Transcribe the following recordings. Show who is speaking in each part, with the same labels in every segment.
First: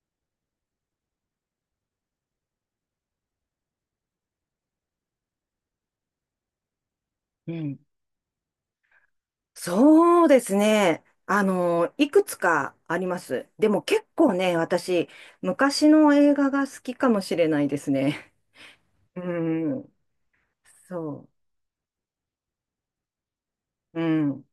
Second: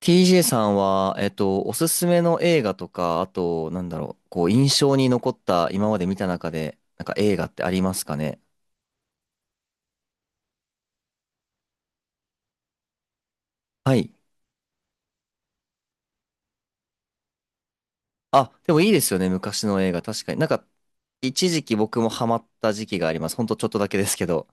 Speaker 1: TJ さんは、おすすめの映画とか、あと、なんだろう、こう、印象に残った、今まで見た中で、なんか映画っ
Speaker 2: う
Speaker 1: てあ
Speaker 2: ん。
Speaker 1: りますかね？
Speaker 2: そうですね。いくつかあります。でも
Speaker 1: は
Speaker 2: 結
Speaker 1: い。
Speaker 2: 構ね、私、昔の映画が好きかもしれないですね。
Speaker 1: あ、でもいいです よ
Speaker 2: う
Speaker 1: ね、昔の映
Speaker 2: ん。
Speaker 1: 画。確かに。なんか、
Speaker 2: そ
Speaker 1: 一時期僕もハマった時期があります。ほんとちょっとだけ
Speaker 2: う。う
Speaker 1: ですけ
Speaker 2: ん。
Speaker 1: ど。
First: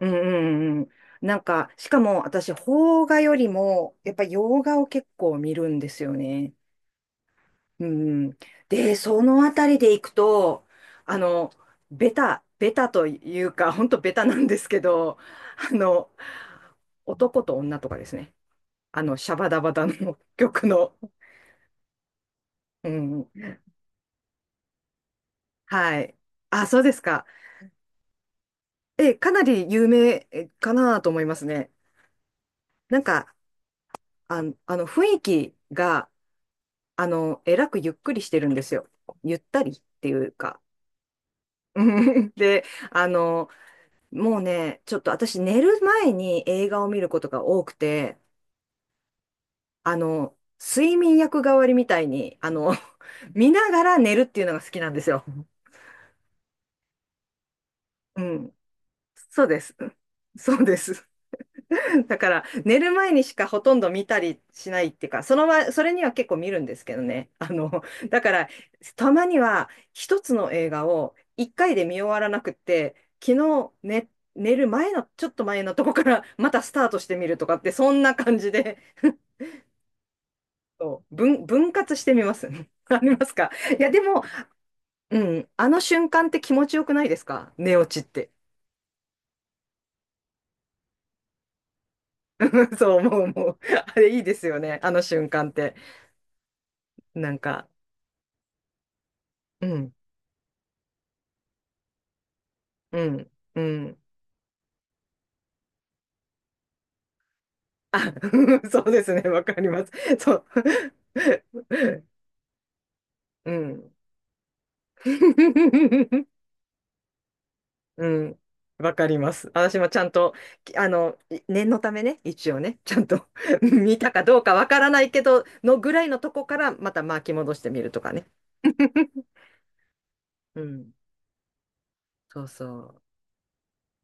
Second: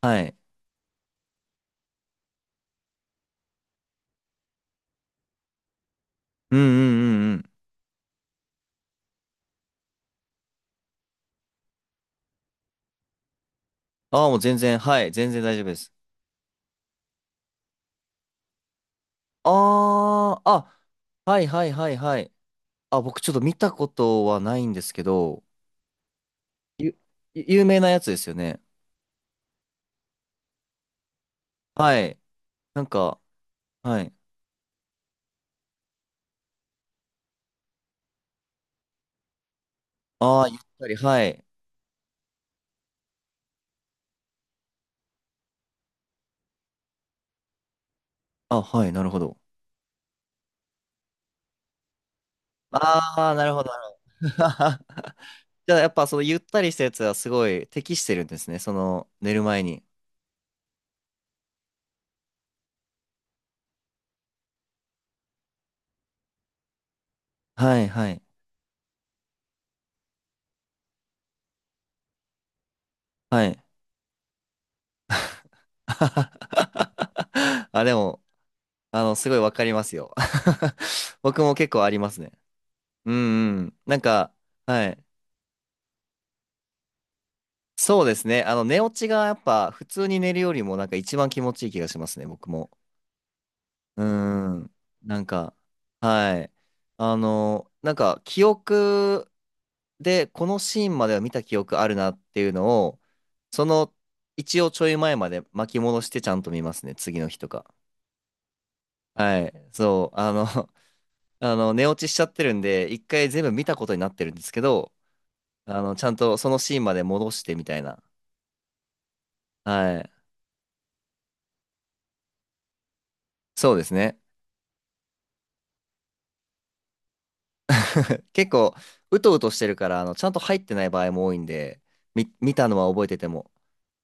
Speaker 2: うんう
Speaker 1: はい。
Speaker 2: んうん。なんか、しかも私、邦画よりも、やっぱ洋画を結構見るんですよね。
Speaker 1: うんうんうんうん。
Speaker 2: うん。で、そのあたりでいくと、あの、ベタというか、ほんとベタ
Speaker 1: ああ、
Speaker 2: な
Speaker 1: もう
Speaker 2: ん
Speaker 1: 全
Speaker 2: です
Speaker 1: 然、
Speaker 2: け
Speaker 1: はい、
Speaker 2: ど、
Speaker 1: 全然大丈夫で
Speaker 2: あ
Speaker 1: す。
Speaker 2: の、男と女とかですね。シャバダバダの
Speaker 1: ああ、
Speaker 2: 曲
Speaker 1: あ、
Speaker 2: の。
Speaker 1: はいはいはいはい。
Speaker 2: う
Speaker 1: あ、僕
Speaker 2: ん。
Speaker 1: ちょっと見たことはないんですけど、
Speaker 2: はい。あ、そうで
Speaker 1: ゆ、
Speaker 2: すか。
Speaker 1: 有名なやつですよね。
Speaker 2: かなり有名かなと思いますね。
Speaker 1: はい。なん
Speaker 2: なん
Speaker 1: か、
Speaker 2: か、
Speaker 1: はい。
Speaker 2: 雰囲気が、えらくゆっくりしてるんですよ。ゆったりっていう
Speaker 1: ああ、ゆっ
Speaker 2: か。
Speaker 1: たり、はい。
Speaker 2: で、あの、もうね、ちょっと私寝る前に映画を見ることが多くて、
Speaker 1: あ、はい、なるほど。
Speaker 2: 睡眠薬代わりみたいに、
Speaker 1: ああ、な
Speaker 2: 見
Speaker 1: るほど、
Speaker 2: な
Speaker 1: な
Speaker 2: がら寝るっ
Speaker 1: るほど。
Speaker 2: ていうのが好きなんです よ。
Speaker 1: じゃあ、やっぱそのゆったりしたやつはすごい適して
Speaker 2: う
Speaker 1: るんです
Speaker 2: ん。
Speaker 1: ね。その寝る
Speaker 2: そうで
Speaker 1: 前
Speaker 2: す。
Speaker 1: に。
Speaker 2: そうです。だから、寝る前にしかほとんど見たりしないっていうか、それには結構見るんですけどね。
Speaker 1: はい、は
Speaker 2: だ
Speaker 1: い、
Speaker 2: から、たまには一つの映画を一回で見終わらなくって、昨
Speaker 1: はい。
Speaker 2: 日寝、寝る前の、ちょっと前のとこからまたスタートしてみるとかっ て、
Speaker 1: あ、
Speaker 2: そ
Speaker 1: で
Speaker 2: んな
Speaker 1: も、
Speaker 2: 感じで、
Speaker 1: すごいわかりますよ。
Speaker 2: そう
Speaker 1: 僕も結
Speaker 2: 分
Speaker 1: 構あ
Speaker 2: 割
Speaker 1: り
Speaker 2: し
Speaker 1: ま
Speaker 2: て
Speaker 1: す
Speaker 2: み
Speaker 1: ね。
Speaker 2: ます。あ
Speaker 1: うん
Speaker 2: りますか？
Speaker 1: うん。
Speaker 2: いや、
Speaker 1: なん
Speaker 2: でも、
Speaker 1: か、はい。
Speaker 2: うん、あの瞬間って気持ちよくないですか？寝
Speaker 1: そ
Speaker 2: 落ち
Speaker 1: う
Speaker 2: っ
Speaker 1: です
Speaker 2: て。
Speaker 1: ね。寝落ちがやっぱ普通に寝るよりもなんか一番気持ちいい気がしますね、僕も。
Speaker 2: そう思う、思う。あ
Speaker 1: う
Speaker 2: れいいですよ
Speaker 1: ん。
Speaker 2: ね、あの
Speaker 1: なん
Speaker 2: 瞬間っ
Speaker 1: か、
Speaker 2: て。
Speaker 1: はい。
Speaker 2: なんか、
Speaker 1: なんか記憶
Speaker 2: うん。
Speaker 1: でこのシーンまでは見た記憶あるなっていうのを、
Speaker 2: うん、う
Speaker 1: その
Speaker 2: ん。
Speaker 1: 一応ちょい前まで巻き戻してちゃんと見ますね、次の日とか。
Speaker 2: あ、そうですね、
Speaker 1: は
Speaker 2: わ
Speaker 1: い。
Speaker 2: かります。
Speaker 1: そう、
Speaker 2: そう。
Speaker 1: 寝落 ちしちゃってるんで、一回全
Speaker 2: う
Speaker 1: 部見たこ
Speaker 2: ん。
Speaker 1: とになってるんですけど、ちゃん とそのシーンまで戻してみたいな。
Speaker 2: うん。わかります。私もち
Speaker 1: は
Speaker 2: ゃん
Speaker 1: い。
Speaker 2: と、きあの、念のためね、一応ね、ちゃんと
Speaker 1: そうです
Speaker 2: 見た
Speaker 1: ね。
Speaker 2: かどうかわからないけど、のぐらいのとこからまた巻き戻してみるとかね。
Speaker 1: 結構、う とうとしてるから、ちゃんと入
Speaker 2: う
Speaker 1: ってない
Speaker 2: ん。
Speaker 1: 場合も多いんで、
Speaker 2: そう
Speaker 1: 見たのは
Speaker 2: そ
Speaker 1: 覚えてても。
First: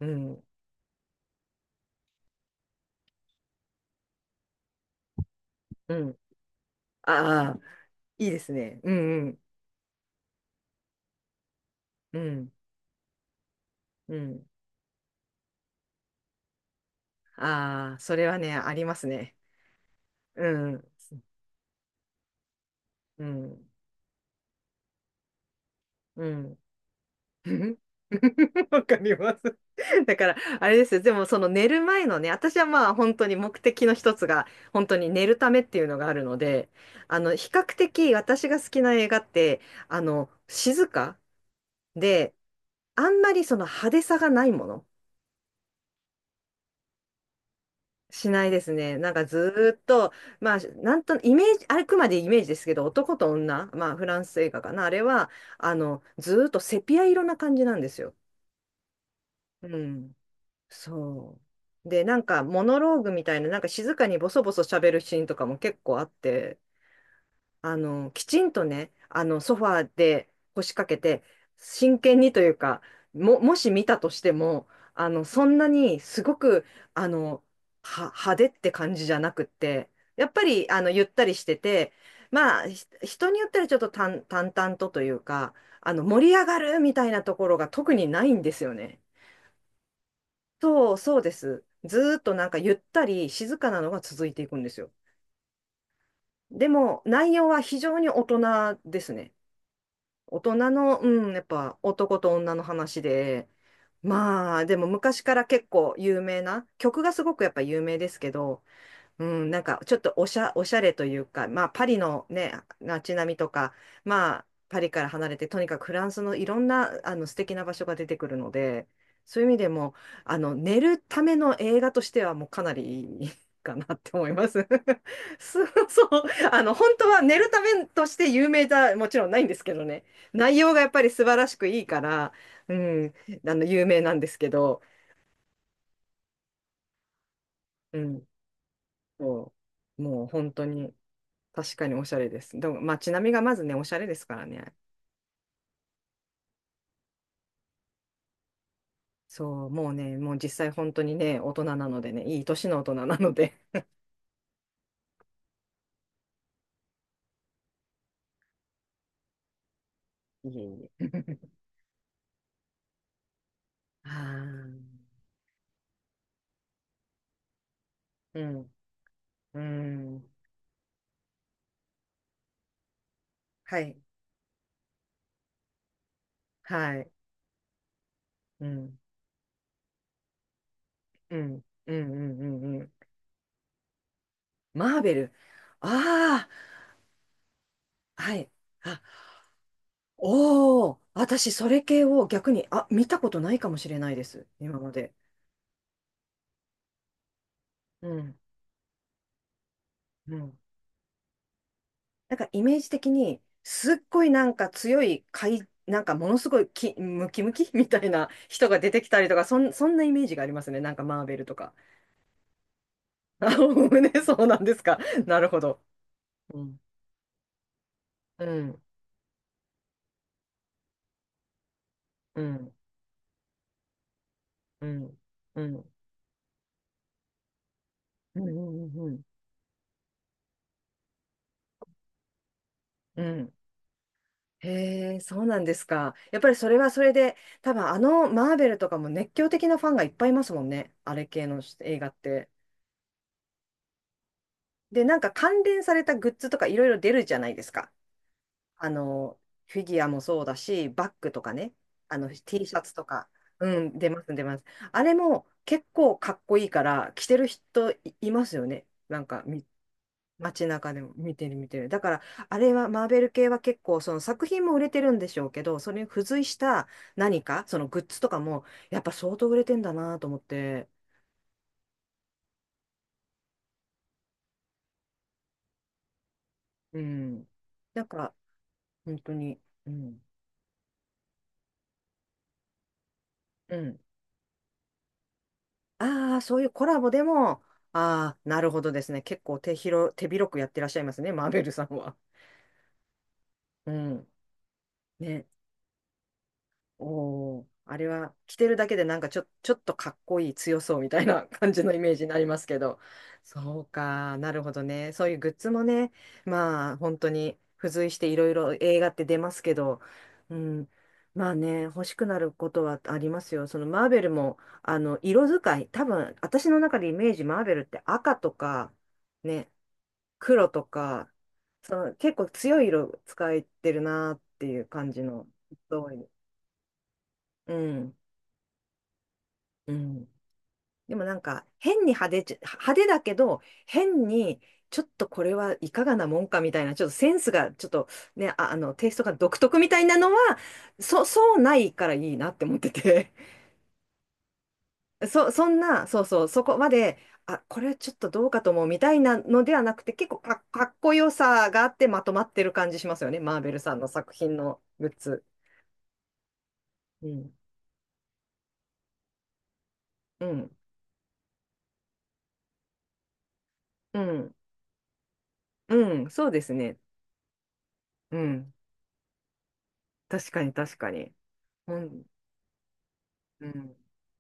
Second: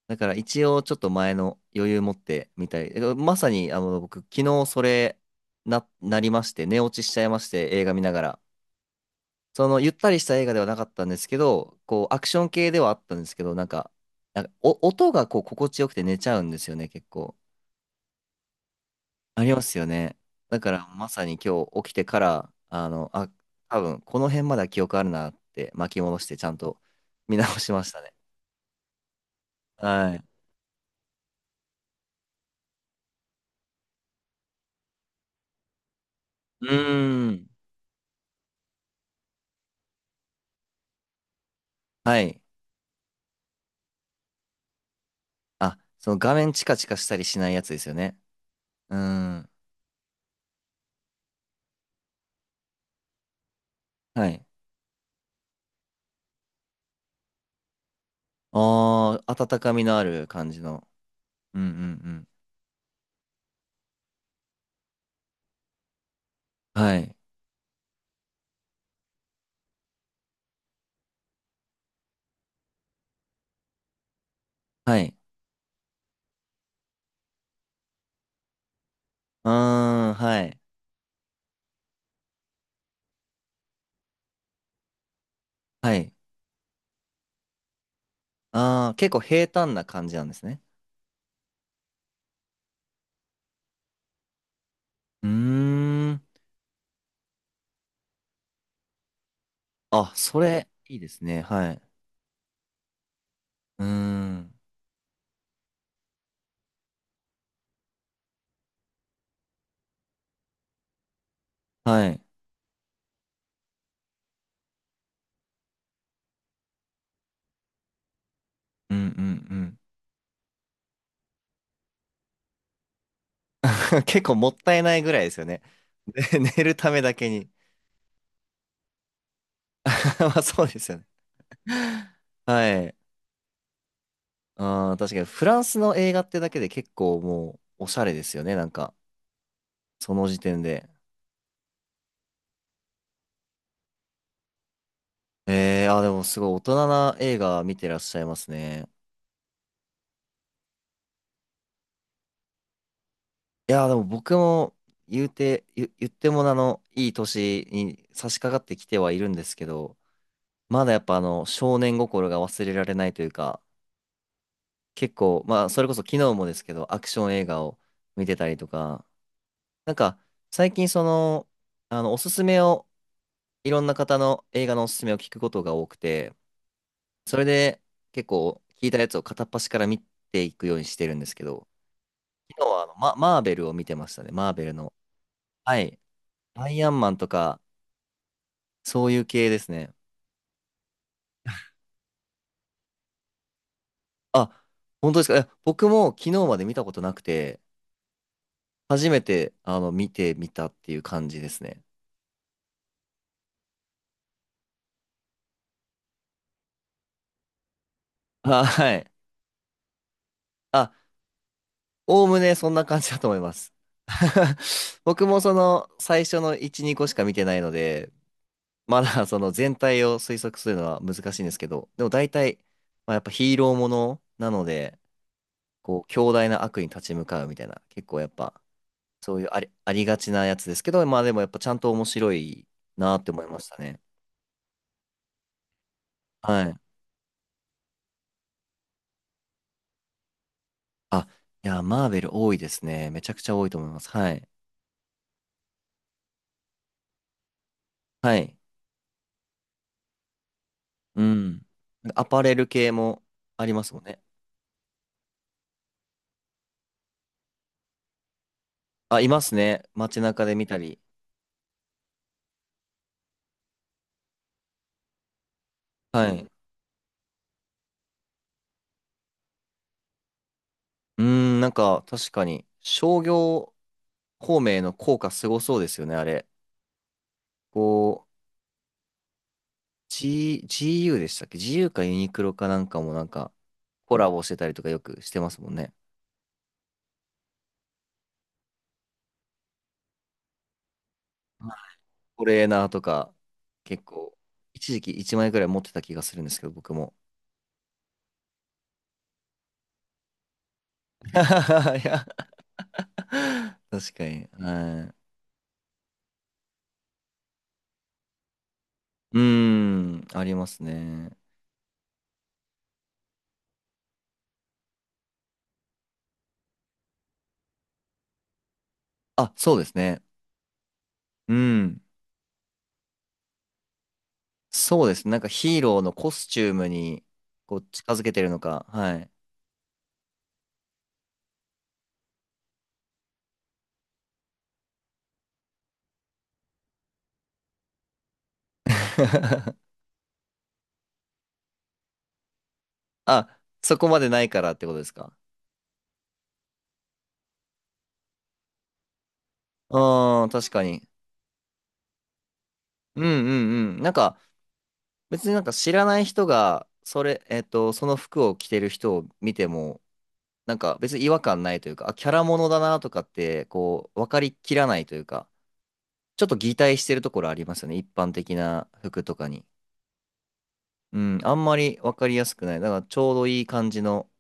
Speaker 2: う。う
Speaker 1: だから
Speaker 2: ん。
Speaker 1: 一応ちょっと前の余裕持ってみたい。まさに僕昨日それ
Speaker 2: うん。
Speaker 1: なりまして寝落ちしちゃいまし
Speaker 2: ああ、
Speaker 1: て映画見なが
Speaker 2: いい
Speaker 1: ら。
Speaker 2: ですね。うんうん。
Speaker 1: そのゆったりした映画ではなかったんですけど、こう
Speaker 2: う
Speaker 1: アクション
Speaker 2: ん。
Speaker 1: 系ではあったんですけど、なんか、
Speaker 2: う
Speaker 1: なん
Speaker 2: ん。
Speaker 1: か音がこう心地よくて寝ちゃうんですよね、結構。
Speaker 2: ああ、それはね、ありますね。
Speaker 1: ありますよね。
Speaker 2: う
Speaker 1: だか
Speaker 2: ん。
Speaker 1: らまさに今日起きてから、
Speaker 2: うん。
Speaker 1: 多分この辺までは記憶あるなって巻き戻し
Speaker 2: う
Speaker 1: てちゃん
Speaker 2: ん。
Speaker 1: と見
Speaker 2: う
Speaker 1: 直し
Speaker 2: ん、
Speaker 1: ましたね。
Speaker 2: わかります。
Speaker 1: は
Speaker 2: だ
Speaker 1: い。
Speaker 2: から、あれですよ。でも、その寝る前のね、私はまあ本当に目的の一つが、本当に寝るためっていうのがあるの
Speaker 1: う
Speaker 2: で、
Speaker 1: ー
Speaker 2: 比
Speaker 1: ん。
Speaker 2: 較的私が好きな映画って、静か
Speaker 1: は
Speaker 2: で、
Speaker 1: い。
Speaker 2: あんまりその派手さがないもの。
Speaker 1: あ、その画面チカチカしたりしないやつですよね。
Speaker 2: しないです
Speaker 1: う
Speaker 2: ね。なんか
Speaker 1: ん。
Speaker 2: ずーっと、まあ、なんと、イメージ、あくまでイメージですけど、男と女、まあ、フラン
Speaker 1: は
Speaker 2: ス
Speaker 1: い。
Speaker 2: 映画かな、あれは、ずーっとセピア色な感じなんですよ。
Speaker 1: ああ、温
Speaker 2: う
Speaker 1: かみのあ
Speaker 2: ん。
Speaker 1: る感じの。
Speaker 2: そ
Speaker 1: うんうん
Speaker 2: う。で、
Speaker 1: う
Speaker 2: なん
Speaker 1: ん。
Speaker 2: かモノローグみたいな、なんか静かにボソボソ喋るシーンとかも結構あって、
Speaker 1: はい。
Speaker 2: きちんとね、ソファーで腰掛けて、真剣にというか、もし見たとしても、
Speaker 1: はい。
Speaker 2: そんなにすごく、あの、派手って感じじゃなくっ
Speaker 1: う
Speaker 2: て、
Speaker 1: ーん、
Speaker 2: やっ
Speaker 1: は
Speaker 2: ぱ
Speaker 1: い。
Speaker 2: り、ゆったりしてて、まあ、人によったらちょっと淡々とというか、
Speaker 1: はい。
Speaker 2: 盛り上がるみたいなところが特にないんですよ
Speaker 1: ああ、
Speaker 2: ね。
Speaker 1: 結構平坦な感じなんですね。
Speaker 2: そうです。ずーっとなんかゆったり静かなのが続いていくんですよ。
Speaker 1: うーん。
Speaker 2: でも内容は非常に大人ですね。
Speaker 1: あ、そ
Speaker 2: 大
Speaker 1: れ、
Speaker 2: 人
Speaker 1: い
Speaker 2: の、
Speaker 1: いです
Speaker 2: うん、や
Speaker 1: ね。
Speaker 2: っ
Speaker 1: は
Speaker 2: ぱ
Speaker 1: い。
Speaker 2: 男と女の話で、
Speaker 1: うーん。
Speaker 2: まあでも昔から結構有名な、曲がすごくやっぱ有名ですけど、うん、なんかちょっとおしゃれというか、まあパリ
Speaker 1: はい。
Speaker 2: のね、街並みとか、まあパリから離れて、とにかくフランスのいろんな素敵な場所が出てくるので、
Speaker 1: うんう
Speaker 2: そういう意味で
Speaker 1: ん
Speaker 2: も、あの寝るための映画としてはもうかなりいいかな
Speaker 1: う
Speaker 2: っ
Speaker 1: ん。
Speaker 2: て
Speaker 1: 結
Speaker 2: 思い
Speaker 1: 構
Speaker 2: ま
Speaker 1: もっ
Speaker 2: す。
Speaker 1: たいないぐらいで すよね。
Speaker 2: そう、そう、
Speaker 1: ね寝るた
Speaker 2: 本
Speaker 1: め
Speaker 2: 当
Speaker 1: だ
Speaker 2: は
Speaker 1: け
Speaker 2: 寝
Speaker 1: に。
Speaker 2: るためとして有名じゃもちろんないんですけどね、
Speaker 1: まあ
Speaker 2: 内
Speaker 1: そう
Speaker 2: 容
Speaker 1: で
Speaker 2: がやっ
Speaker 1: すよ
Speaker 2: ぱ
Speaker 1: ね。
Speaker 2: り素晴らしくいいから、う
Speaker 1: はい。
Speaker 2: ん、有名なんですけど、
Speaker 1: ああ、確かにフランスの映画ってだけで結構もうおし
Speaker 2: う
Speaker 1: ゃれで
Speaker 2: ん、
Speaker 1: すよね、なんか、
Speaker 2: そう
Speaker 1: そ
Speaker 2: もう
Speaker 1: の時
Speaker 2: 本
Speaker 1: 点
Speaker 2: 当
Speaker 1: で。
Speaker 2: に。確かにおしゃれです。でも、まあ街並みがまずね、おしゃれですからね。
Speaker 1: ええー、あー、でもすごい大人な映画見てらっしゃいますね。
Speaker 2: そう、もうね、もう実際本当にね、大人なのでね、いい年の大人なので。
Speaker 1: いやー、でも僕も言ってもいい年に差し掛かってきてはいるんですけど、
Speaker 2: いえ
Speaker 1: ま
Speaker 2: い
Speaker 1: だやっぱ
Speaker 2: え。
Speaker 1: 少年心が忘れられないというか、
Speaker 2: ああ、
Speaker 1: 結構、まあ、それこそ昨日もですけど、アクション映画を見て
Speaker 2: う
Speaker 1: たりと
Speaker 2: ん、
Speaker 1: か、
Speaker 2: う
Speaker 1: なんか、
Speaker 2: ん、
Speaker 1: 最近おすすめを、い
Speaker 2: は
Speaker 1: ろんな
Speaker 2: い、
Speaker 1: 方の映画のおすすめを聞くことが多くて、
Speaker 2: はい、
Speaker 1: それで結構
Speaker 2: う
Speaker 1: 聞いた
Speaker 2: ん、
Speaker 1: やつを片っ端から見ていくようにしてるんです
Speaker 2: う
Speaker 1: け
Speaker 2: ん、
Speaker 1: ど、
Speaker 2: うん、うん、う
Speaker 1: 昨日
Speaker 2: ん
Speaker 1: は
Speaker 2: うん。
Speaker 1: マーベルを見てましたね。マーベルの。
Speaker 2: マーベル。
Speaker 1: はい。
Speaker 2: あ
Speaker 1: アイアンマンとか、
Speaker 2: あ、はい。あ、
Speaker 1: そういう系ですね。
Speaker 2: おお、私、それ系を逆に、あ、見たことないかもしれないです。
Speaker 1: あ、
Speaker 2: 今ま
Speaker 1: 本
Speaker 2: で。
Speaker 1: 当ですか。僕も昨日まで見たことなくて、
Speaker 2: うん、
Speaker 1: 初めて見て
Speaker 2: う
Speaker 1: み
Speaker 2: ん。
Speaker 1: たっていう感じですね。
Speaker 2: なんかイメージ的に、すっごいなんか強い、なんかものすごいムキムキ みたいな
Speaker 1: あ、
Speaker 2: 人が出
Speaker 1: は
Speaker 2: て
Speaker 1: い。
Speaker 2: きたりとか、そんなイメージがありますね。
Speaker 1: あ、
Speaker 2: なんかマーベルとか。
Speaker 1: おおむねそんな感じだと思い
Speaker 2: あ、
Speaker 1: ます。
Speaker 2: ね、そうなんですか。
Speaker 1: 僕も
Speaker 2: なる
Speaker 1: そ
Speaker 2: ほど。
Speaker 1: の最初の
Speaker 2: うん。
Speaker 1: 1、2個しか見てないので、
Speaker 2: うん。
Speaker 1: まだその全体を推測するのは難しいんですけど、でも大
Speaker 2: う
Speaker 1: 体、
Speaker 2: ん。
Speaker 1: まあ、やっぱヒーローものなの
Speaker 2: う
Speaker 1: で、
Speaker 2: ん。うん。
Speaker 1: こう、強大な悪に立ち向かうみたいな、結構やっ
Speaker 2: う
Speaker 1: ぱ、
Speaker 2: ん。うん。
Speaker 1: そういうありがちなやつですけど、まあでもやっぱちゃんと面白いな
Speaker 2: う
Speaker 1: って思い
Speaker 2: ん。
Speaker 1: ましたね。
Speaker 2: へえ、そうなんですか。やっぱり
Speaker 1: は
Speaker 2: それ
Speaker 1: い。
Speaker 2: はそれで、多分マーベルとかも熱狂的なファンがいっぱいいますもんね。あれ
Speaker 1: あ、
Speaker 2: 系の
Speaker 1: いや、
Speaker 2: 映
Speaker 1: マ
Speaker 2: 画
Speaker 1: ー
Speaker 2: っ
Speaker 1: ベル
Speaker 2: て。
Speaker 1: 多いですね。めちゃくちゃ多いと思います。はい。
Speaker 2: で、なんか関連されたグッズとかいろいろ出るじゃないですか。
Speaker 1: はい。
Speaker 2: あの、フィギュアもそうだし、バッ
Speaker 1: う
Speaker 2: グとか
Speaker 1: ん。
Speaker 2: ね、
Speaker 1: アパレル
Speaker 2: T シャ
Speaker 1: 系
Speaker 2: ツと
Speaker 1: も
Speaker 2: か、
Speaker 1: あり
Speaker 2: う
Speaker 1: ます
Speaker 2: ん、
Speaker 1: もん
Speaker 2: 出
Speaker 1: ね。
Speaker 2: ます、出ます。あれも結構かっこいいから、着てるいますよね。
Speaker 1: あ、
Speaker 2: なん
Speaker 1: いま
Speaker 2: か、
Speaker 1: すね。街中で見
Speaker 2: 街
Speaker 1: た
Speaker 2: 中
Speaker 1: り。
Speaker 2: でも見てる、見てる。だから、あれは、マーベル系は結構、その作品も売れてるんでしょうけど、それに付
Speaker 1: は
Speaker 2: 随
Speaker 1: い。
Speaker 2: した何か、そのグッズとかも、やっぱ相当売れてんだなと思って、
Speaker 1: うーん、なんか確かに商業孔明の効果すごそうですよね、あれ。
Speaker 2: うん。なん
Speaker 1: こう、
Speaker 2: か、本当に、うん、
Speaker 1: GU でしたっけ？ GU かユニクロかなんかもなんか
Speaker 2: うん。
Speaker 1: コラボしてたりとかよくしてますもんね。
Speaker 2: ああ、そういうコラボでも、ああ、なるほどですね。結構手広くやってらっしゃいますね、マーベルさんは。
Speaker 1: トレーナーとか
Speaker 2: う
Speaker 1: 結
Speaker 2: ん。
Speaker 1: 構一時期1
Speaker 2: ね。
Speaker 1: 円くらい持ってた気がするんですけど、僕も。
Speaker 2: おお、あれは着てるだけでなんかちょ、ちょっとかっこいい強そうみたい な感じのイ
Speaker 1: い
Speaker 2: メージ
Speaker 1: や、
Speaker 2: になりますけど、そう
Speaker 1: 確か
Speaker 2: か、
Speaker 1: に。
Speaker 2: なるほど
Speaker 1: は
Speaker 2: ね。そ
Speaker 1: い。
Speaker 2: ういうグッズもね、まあ本当に付随していろいろ映画って
Speaker 1: う
Speaker 2: 出
Speaker 1: ー
Speaker 2: ますけど、
Speaker 1: ん、あり
Speaker 2: う
Speaker 1: ます
Speaker 2: ん、
Speaker 1: ね。
Speaker 2: まあね、欲しくなることはありますよ。そのマーベルも、色使い、多分私の中でイメージマーベルって赤とか、
Speaker 1: あ、
Speaker 2: ね、
Speaker 1: そうですね。
Speaker 2: 黒とか、
Speaker 1: う
Speaker 2: そ
Speaker 1: ん。
Speaker 2: の結構強い色使えてるなっていう
Speaker 1: そう
Speaker 2: 感
Speaker 1: で
Speaker 2: じ
Speaker 1: すね。なん
Speaker 2: の、
Speaker 1: かヒーロー
Speaker 2: 多
Speaker 1: の
Speaker 2: い。
Speaker 1: コスチュームに
Speaker 2: う
Speaker 1: こう近
Speaker 2: ん。
Speaker 1: づけてるのか。はい。
Speaker 2: うん。でもなんか変に派手だけど変にちょっとこれはいかがなもんかみたいなちょっとセンスがちょっとねテイストが独特み たいなのはそうないからいいなって思ってて
Speaker 1: あ、そこまでないからってことです か。
Speaker 2: そんなそうそうそこまであこれちょっとどうかと思うみたいなのではなくて結構
Speaker 1: うん、確か
Speaker 2: かっ
Speaker 1: に。
Speaker 2: こよさがあってまとまってる感じしま
Speaker 1: うん
Speaker 2: す
Speaker 1: う
Speaker 2: よねマーベルさ
Speaker 1: んう
Speaker 2: ん
Speaker 1: ん。
Speaker 2: の
Speaker 1: なん
Speaker 2: 作
Speaker 1: か、
Speaker 2: 品のグッズ。
Speaker 1: 別になんか知らない人が、そ
Speaker 2: う
Speaker 1: れ、
Speaker 2: ん、
Speaker 1: えっと、その服を着てる人を見ても、
Speaker 2: うん、
Speaker 1: なんか別に違和感ないというか、あ、キャラものだなとかって、こう、
Speaker 2: う
Speaker 1: 分かり
Speaker 2: ん、
Speaker 1: きらないというか、
Speaker 2: うん、
Speaker 1: ちょっ
Speaker 2: そう
Speaker 1: と
Speaker 2: です
Speaker 1: 擬態
Speaker 2: ね。
Speaker 1: してるところありますよね。一般
Speaker 2: う
Speaker 1: 的
Speaker 2: ん、
Speaker 1: な服とかに。
Speaker 2: 確かに確か
Speaker 1: う
Speaker 2: に。
Speaker 1: ん、あんま
Speaker 2: う
Speaker 1: り分
Speaker 2: ん
Speaker 1: かりやすくない。だからちょうどいい
Speaker 2: う
Speaker 1: 感
Speaker 2: ん
Speaker 1: じの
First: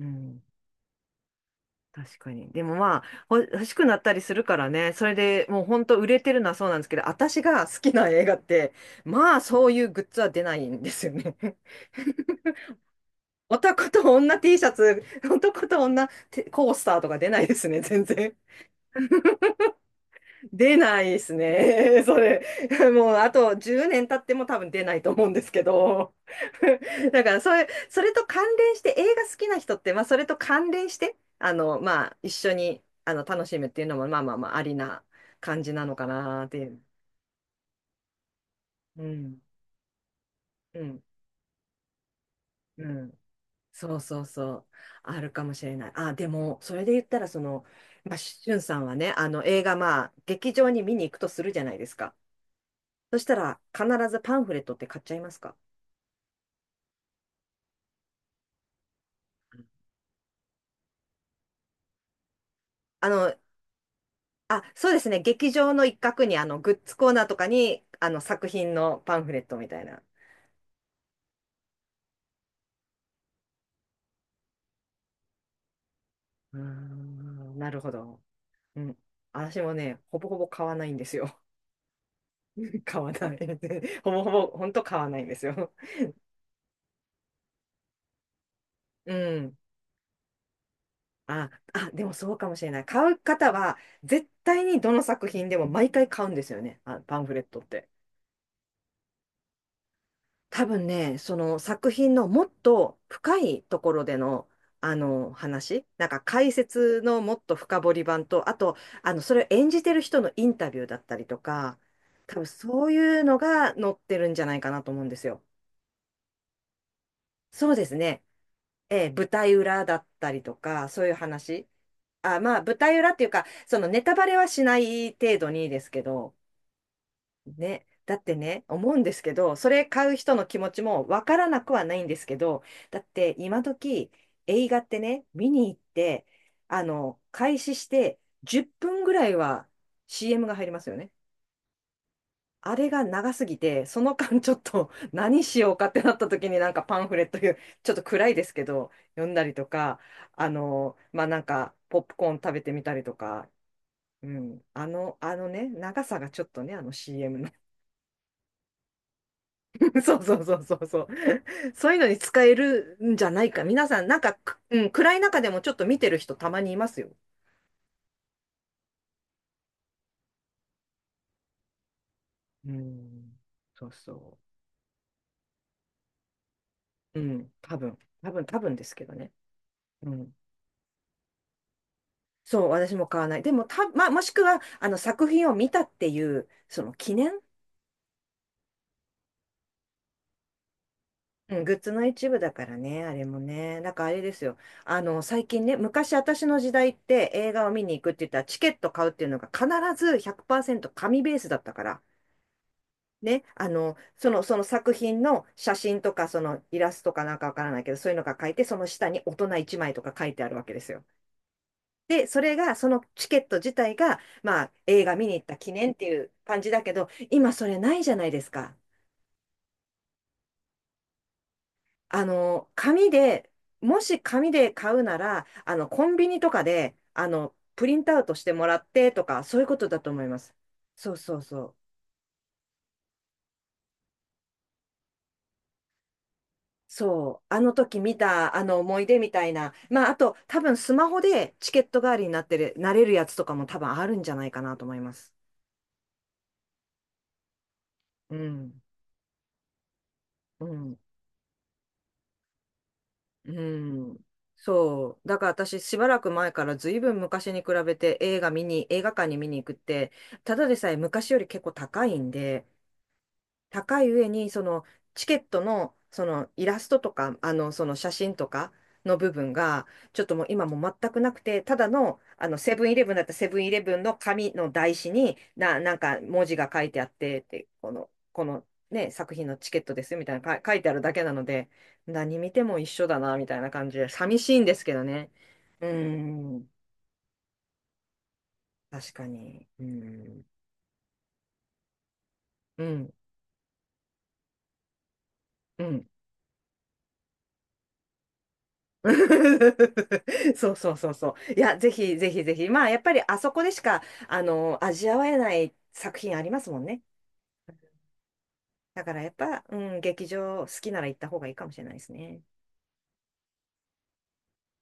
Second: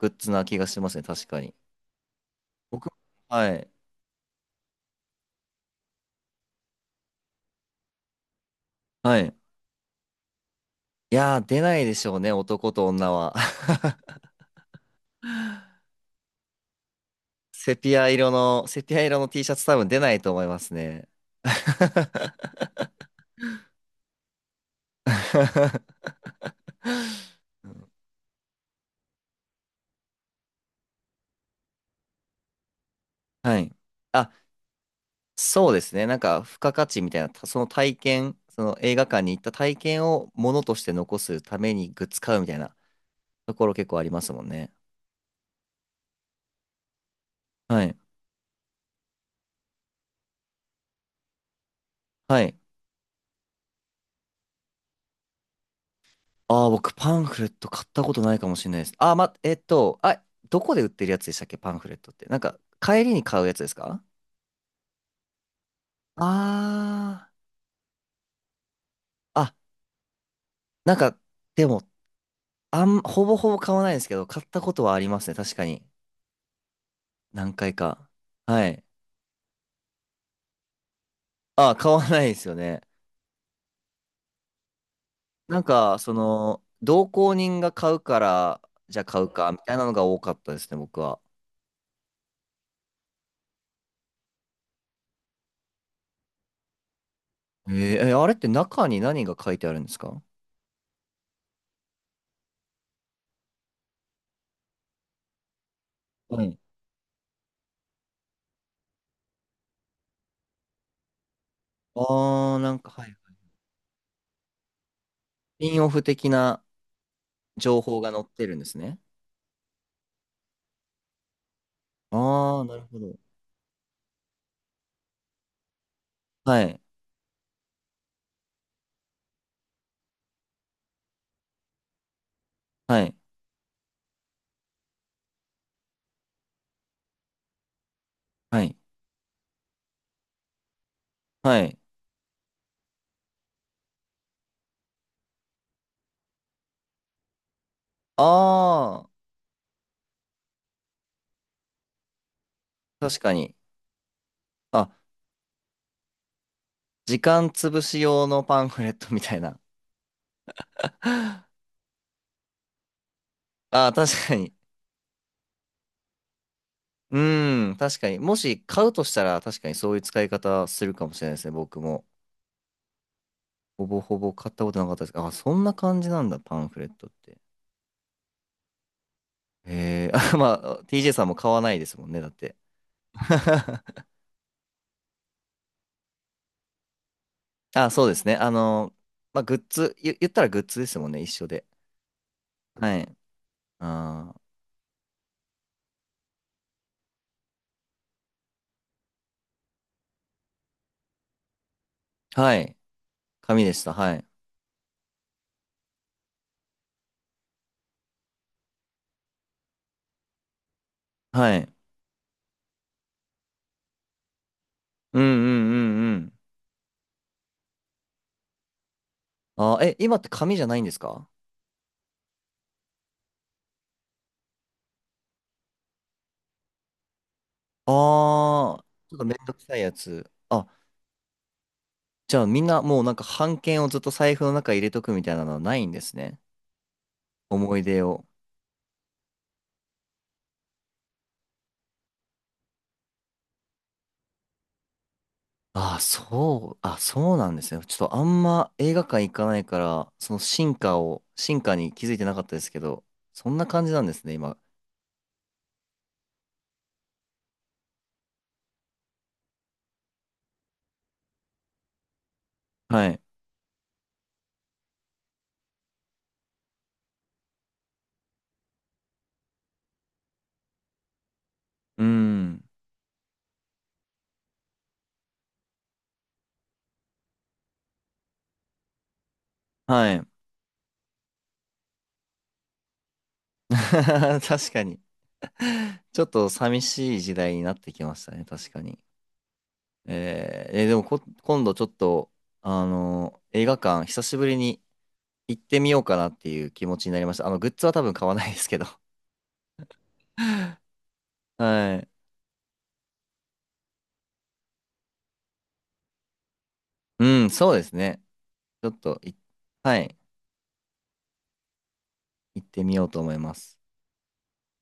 Speaker 2: う
Speaker 1: ッズ
Speaker 2: ん、
Speaker 1: な気がしますね。確かに。
Speaker 2: 確かに。でも
Speaker 1: 僕、
Speaker 2: まあ、
Speaker 1: は
Speaker 2: 欲
Speaker 1: い。
Speaker 2: しくなったりするからね、それでもう本当売れてるのはそうなんですけど、私が好きな映画って、
Speaker 1: はい。
Speaker 2: まあそういうグッズは出ないんですよ
Speaker 1: い
Speaker 2: ね。
Speaker 1: やー、出ないでしょうね、男と女は。
Speaker 2: 男 と女 T シャツ、男と女てコースターとか出ないです
Speaker 1: セ
Speaker 2: ね、
Speaker 1: ピ
Speaker 2: 全
Speaker 1: ア色
Speaker 2: 然。
Speaker 1: の、セピア色の T シャツ多分出ないと思います
Speaker 2: 出な
Speaker 1: ね。
Speaker 2: いですね。それ。もう、あと10年経っても多分出ないと思うんですけど。だから、それと関連して、映画好きな人って、それと関連して、一緒に、楽し
Speaker 1: は
Speaker 2: むっ
Speaker 1: い。
Speaker 2: ていうのも、
Speaker 1: あ、
Speaker 2: ありな感
Speaker 1: そう
Speaker 2: じ
Speaker 1: で
Speaker 2: な
Speaker 1: す
Speaker 2: の
Speaker 1: ね。
Speaker 2: か
Speaker 1: なんか、
Speaker 2: なっ
Speaker 1: 付
Speaker 2: てい
Speaker 1: 加
Speaker 2: う。
Speaker 1: 価値みたいな、その体験、その映
Speaker 2: う
Speaker 1: 画館に行
Speaker 2: ん、
Speaker 1: った体験をものと
Speaker 2: う
Speaker 1: して
Speaker 2: ん、
Speaker 1: 残すためにグッズ買うみたいな
Speaker 2: うん。
Speaker 1: ところ結
Speaker 2: そ
Speaker 1: 構
Speaker 2: う
Speaker 1: ありま
Speaker 2: そう
Speaker 1: すもん
Speaker 2: そう。
Speaker 1: ね。
Speaker 2: あるかもしれない。あ、でも、それで言ったら、
Speaker 1: はい。
Speaker 2: まあ、しゅんさんはね、あの、映画、まあ、劇場に見に行くとするじゃないですか。
Speaker 1: はい。
Speaker 2: そしたら、必ずパンフレットって買っちゃいますか？
Speaker 1: ああ、僕、パンフレット買ったことないかもしれないです。どこで売ってるやつでしたっけ、パンフレットって。なんか、帰
Speaker 2: あ
Speaker 1: りに
Speaker 2: の、
Speaker 1: 買うやつですか？
Speaker 2: あ、そうですね。劇場の一角
Speaker 1: あ
Speaker 2: に、あの、グッズコーナーとかに、あの、作品のパンフレ
Speaker 1: あー、
Speaker 2: ッ
Speaker 1: あ、
Speaker 2: トみたいな。
Speaker 1: なんか、でも、ほぼほぼ買わないですけど、買ったことはありますね。確かに。
Speaker 2: うー
Speaker 1: 何
Speaker 2: ん、な
Speaker 1: 回
Speaker 2: るほ
Speaker 1: か。
Speaker 2: ど。
Speaker 1: は
Speaker 2: う
Speaker 1: い。
Speaker 2: ん。私もね、ほぼほぼ買わないんですよ。
Speaker 1: あ、買わないですよね。
Speaker 2: 買わない。ほぼほぼ、ほんと買わないんです
Speaker 1: なん
Speaker 2: よ。
Speaker 1: か、その、同行人が買うから、じゃあ
Speaker 2: う
Speaker 1: 買うか、み
Speaker 2: ん。
Speaker 1: たいなのが多かったですね、僕は。
Speaker 2: あ、でもそうかもしれない。買う方は、絶対にどの作品でも毎回買うんですよね。あ、パンフレットっ
Speaker 1: えー
Speaker 2: て。
Speaker 1: えあれって中に何が書いてあるんですか？
Speaker 2: 多分ね、その作品のもっと深いところでの、あの話、なんか
Speaker 1: は
Speaker 2: 解
Speaker 1: い。
Speaker 2: 説のもっと深掘り版と、あと、あの、それを演じてる人のインタビューだったりとか、多分
Speaker 1: あー、なん
Speaker 2: そ
Speaker 1: か、
Speaker 2: う
Speaker 1: はい。
Speaker 2: いうのが載ってるんじゃないかなと思うんですよ。
Speaker 1: ピンオフ的な
Speaker 2: そう
Speaker 1: 情
Speaker 2: です
Speaker 1: 報が載
Speaker 2: ね。
Speaker 1: ってるんですね。
Speaker 2: ええ、舞台裏だったりとか、そういう話。あ、ま
Speaker 1: あ
Speaker 2: あ、
Speaker 1: ー、な
Speaker 2: 舞
Speaker 1: る
Speaker 2: 台
Speaker 1: ほ
Speaker 2: 裏っ
Speaker 1: ど。
Speaker 2: ていうか、そのネタバレはしない程度にですけど、
Speaker 1: はい。
Speaker 2: ね、だってね、思うんですけど、それ買う人の気持ちもわからなくはないんですけど、だ
Speaker 1: は
Speaker 2: っ
Speaker 1: い。
Speaker 2: て今時映画ってね、見に行って、あの、開始して
Speaker 1: は
Speaker 2: 10
Speaker 1: い。
Speaker 2: 分ぐらいは CM が入りますよね。
Speaker 1: はい。
Speaker 2: あれが長すぎて、その間ちょっと 何しようかってなった時になんかパンフレットいう、ちょっと暗いですけど、
Speaker 1: あ
Speaker 2: 読んだりとか、あの、まあ、なんかポップコーン食べてみたり
Speaker 1: ー、
Speaker 2: と
Speaker 1: 確か
Speaker 2: か、
Speaker 1: に。
Speaker 2: うん、あ
Speaker 1: あ、
Speaker 2: の、あのね、長さがちょっとね、あの
Speaker 1: 時
Speaker 2: CM
Speaker 1: 間
Speaker 2: の。
Speaker 1: 潰し用のパンフレットみたいな。
Speaker 2: そうそうそうそうそう。そういうのに使えるんじゃないか。
Speaker 1: あ
Speaker 2: 皆
Speaker 1: あ、
Speaker 2: さん、
Speaker 1: 確
Speaker 2: なんか、
Speaker 1: かに。
Speaker 2: くうん、暗い中でもちょっと見てる人たまにいますよ。
Speaker 1: うん、確かに。もし買うとしたら、確かにそういう使い方するかもしれないですね、僕も。
Speaker 2: うん。
Speaker 1: ほ
Speaker 2: そう
Speaker 1: ぼほぼ
Speaker 2: そ
Speaker 1: 買ったことなかったです。あ、そんな感じなんだ、パンフレットっ
Speaker 2: う。う
Speaker 1: て。
Speaker 2: ん。多分ですけどね。
Speaker 1: え
Speaker 2: う
Speaker 1: え
Speaker 2: ん。
Speaker 1: あ、まあ、TJ さんも買わないですもんね、だって。
Speaker 2: そう、私も買わない。でも、た、まあ、もしくは、あの、作品を見たっていう、その記念、
Speaker 1: あ、そうですね。まあ、グッズ、言ったらグッズですもんね、一緒
Speaker 2: うん、
Speaker 1: で。
Speaker 2: グッズの一部だから
Speaker 1: は
Speaker 2: ね、あ
Speaker 1: い。
Speaker 2: れもね。なんかあれで
Speaker 1: あ
Speaker 2: すよ。あの、最近ね、昔私の時代って映画を見に行くって言ったら、チケット買うっていうのが必ず100%紙ベースだったから。
Speaker 1: ー、はい。
Speaker 2: ね、
Speaker 1: 紙
Speaker 2: あ
Speaker 1: でした、
Speaker 2: の、
Speaker 1: はい。
Speaker 2: その作品の写真とか、そのイラストかなんかわからないけど、そういうのが書いて、その下に大人1枚とか書いてあるわけですよ。
Speaker 1: はい。
Speaker 2: で、それが、そのチケット自体が、まあ、映画
Speaker 1: うんう
Speaker 2: 見に行った
Speaker 1: ん
Speaker 2: 記
Speaker 1: う
Speaker 2: 念って
Speaker 1: んう
Speaker 2: いう
Speaker 1: ん。
Speaker 2: 感じだけど、今それないじゃないですか。
Speaker 1: あー、え、今って紙じゃないんですか？
Speaker 2: あの、紙で、もし紙で買うなら、あの、コンビニとかで、あの、プリントアウトしても
Speaker 1: あ
Speaker 2: ら
Speaker 1: あー、
Speaker 2: って
Speaker 1: ちょっと
Speaker 2: と
Speaker 1: めん
Speaker 2: か、
Speaker 1: ど
Speaker 2: そ
Speaker 1: く
Speaker 2: ういう
Speaker 1: さ
Speaker 2: こ
Speaker 1: い
Speaker 2: と
Speaker 1: や
Speaker 2: だと思い
Speaker 1: つ。
Speaker 2: ます。そうそうそう。
Speaker 1: じゃあみんなもうなんか半券をずっと財布の中に入れとくみたいなのはないんですね。
Speaker 2: そう、あの
Speaker 1: 思い
Speaker 2: 時
Speaker 1: 出
Speaker 2: 見
Speaker 1: を。
Speaker 2: たあの思い出みたいな、まあ、あと多分スマホでチケット代わりになってる、なれるやつとかも多分あるんじゃないかなと思います。
Speaker 1: ああ、そう、あ、そうなんですね。ちょっとあ
Speaker 2: う
Speaker 1: んま
Speaker 2: ん、
Speaker 1: 映画館行かないから、その
Speaker 2: う
Speaker 1: 進化
Speaker 2: ん、
Speaker 1: を、進化に気づいてなかったですけど、そ
Speaker 2: う
Speaker 1: んな感じなんで
Speaker 2: ん。
Speaker 1: すね、今。
Speaker 2: そう、だから私しばらく前からずいぶん昔に比べて映画見に、映画館に見に行くって、ただでさえ昔より結構高いんで、
Speaker 1: はい。
Speaker 2: 高い上に、そのチケットの、そのイラストとか、あの、その写真とかの部分が、ちょっともう今もう全くなくて、ただ
Speaker 1: うー
Speaker 2: の、あの、
Speaker 1: ん。
Speaker 2: セブンイレブンだったらセブンイレブンの紙の台紙に、な、なんか文字が書いてあって、って、このね、作品のチケットで
Speaker 1: は
Speaker 2: すよ
Speaker 1: い。
Speaker 2: みたいなか書いてあるだけなので、何見ても一緒だな、みたいな感じで、寂 しいん
Speaker 1: 確
Speaker 2: で
Speaker 1: か
Speaker 2: すけ
Speaker 1: に。
Speaker 2: どね。うー
Speaker 1: ちょっと
Speaker 2: ん、
Speaker 1: 寂しい時代になってきましたね、確かに。
Speaker 2: 確かに。うーん、
Speaker 1: でも今度ちょっと、
Speaker 2: うん、
Speaker 1: 映画館、久しぶりに行って
Speaker 2: う
Speaker 1: みよう
Speaker 2: ん。
Speaker 1: かなっていう気持ちになりました。グッズは多分買わないですけど。
Speaker 2: そうそうそうそう。いや、ぜ
Speaker 1: はい。
Speaker 2: ひぜひぜひ。まあ、やっぱりあそこでしか、あの、味わえない作品ありますもんね。
Speaker 1: うん、そうですね。ちょっ
Speaker 2: だか
Speaker 1: と
Speaker 2: らやっ
Speaker 1: い、
Speaker 2: ぱ、う
Speaker 1: は
Speaker 2: ん、
Speaker 1: い、
Speaker 2: 劇場好きなら行った方がいいかもしれないですね。
Speaker 1: 行ってみようと思います。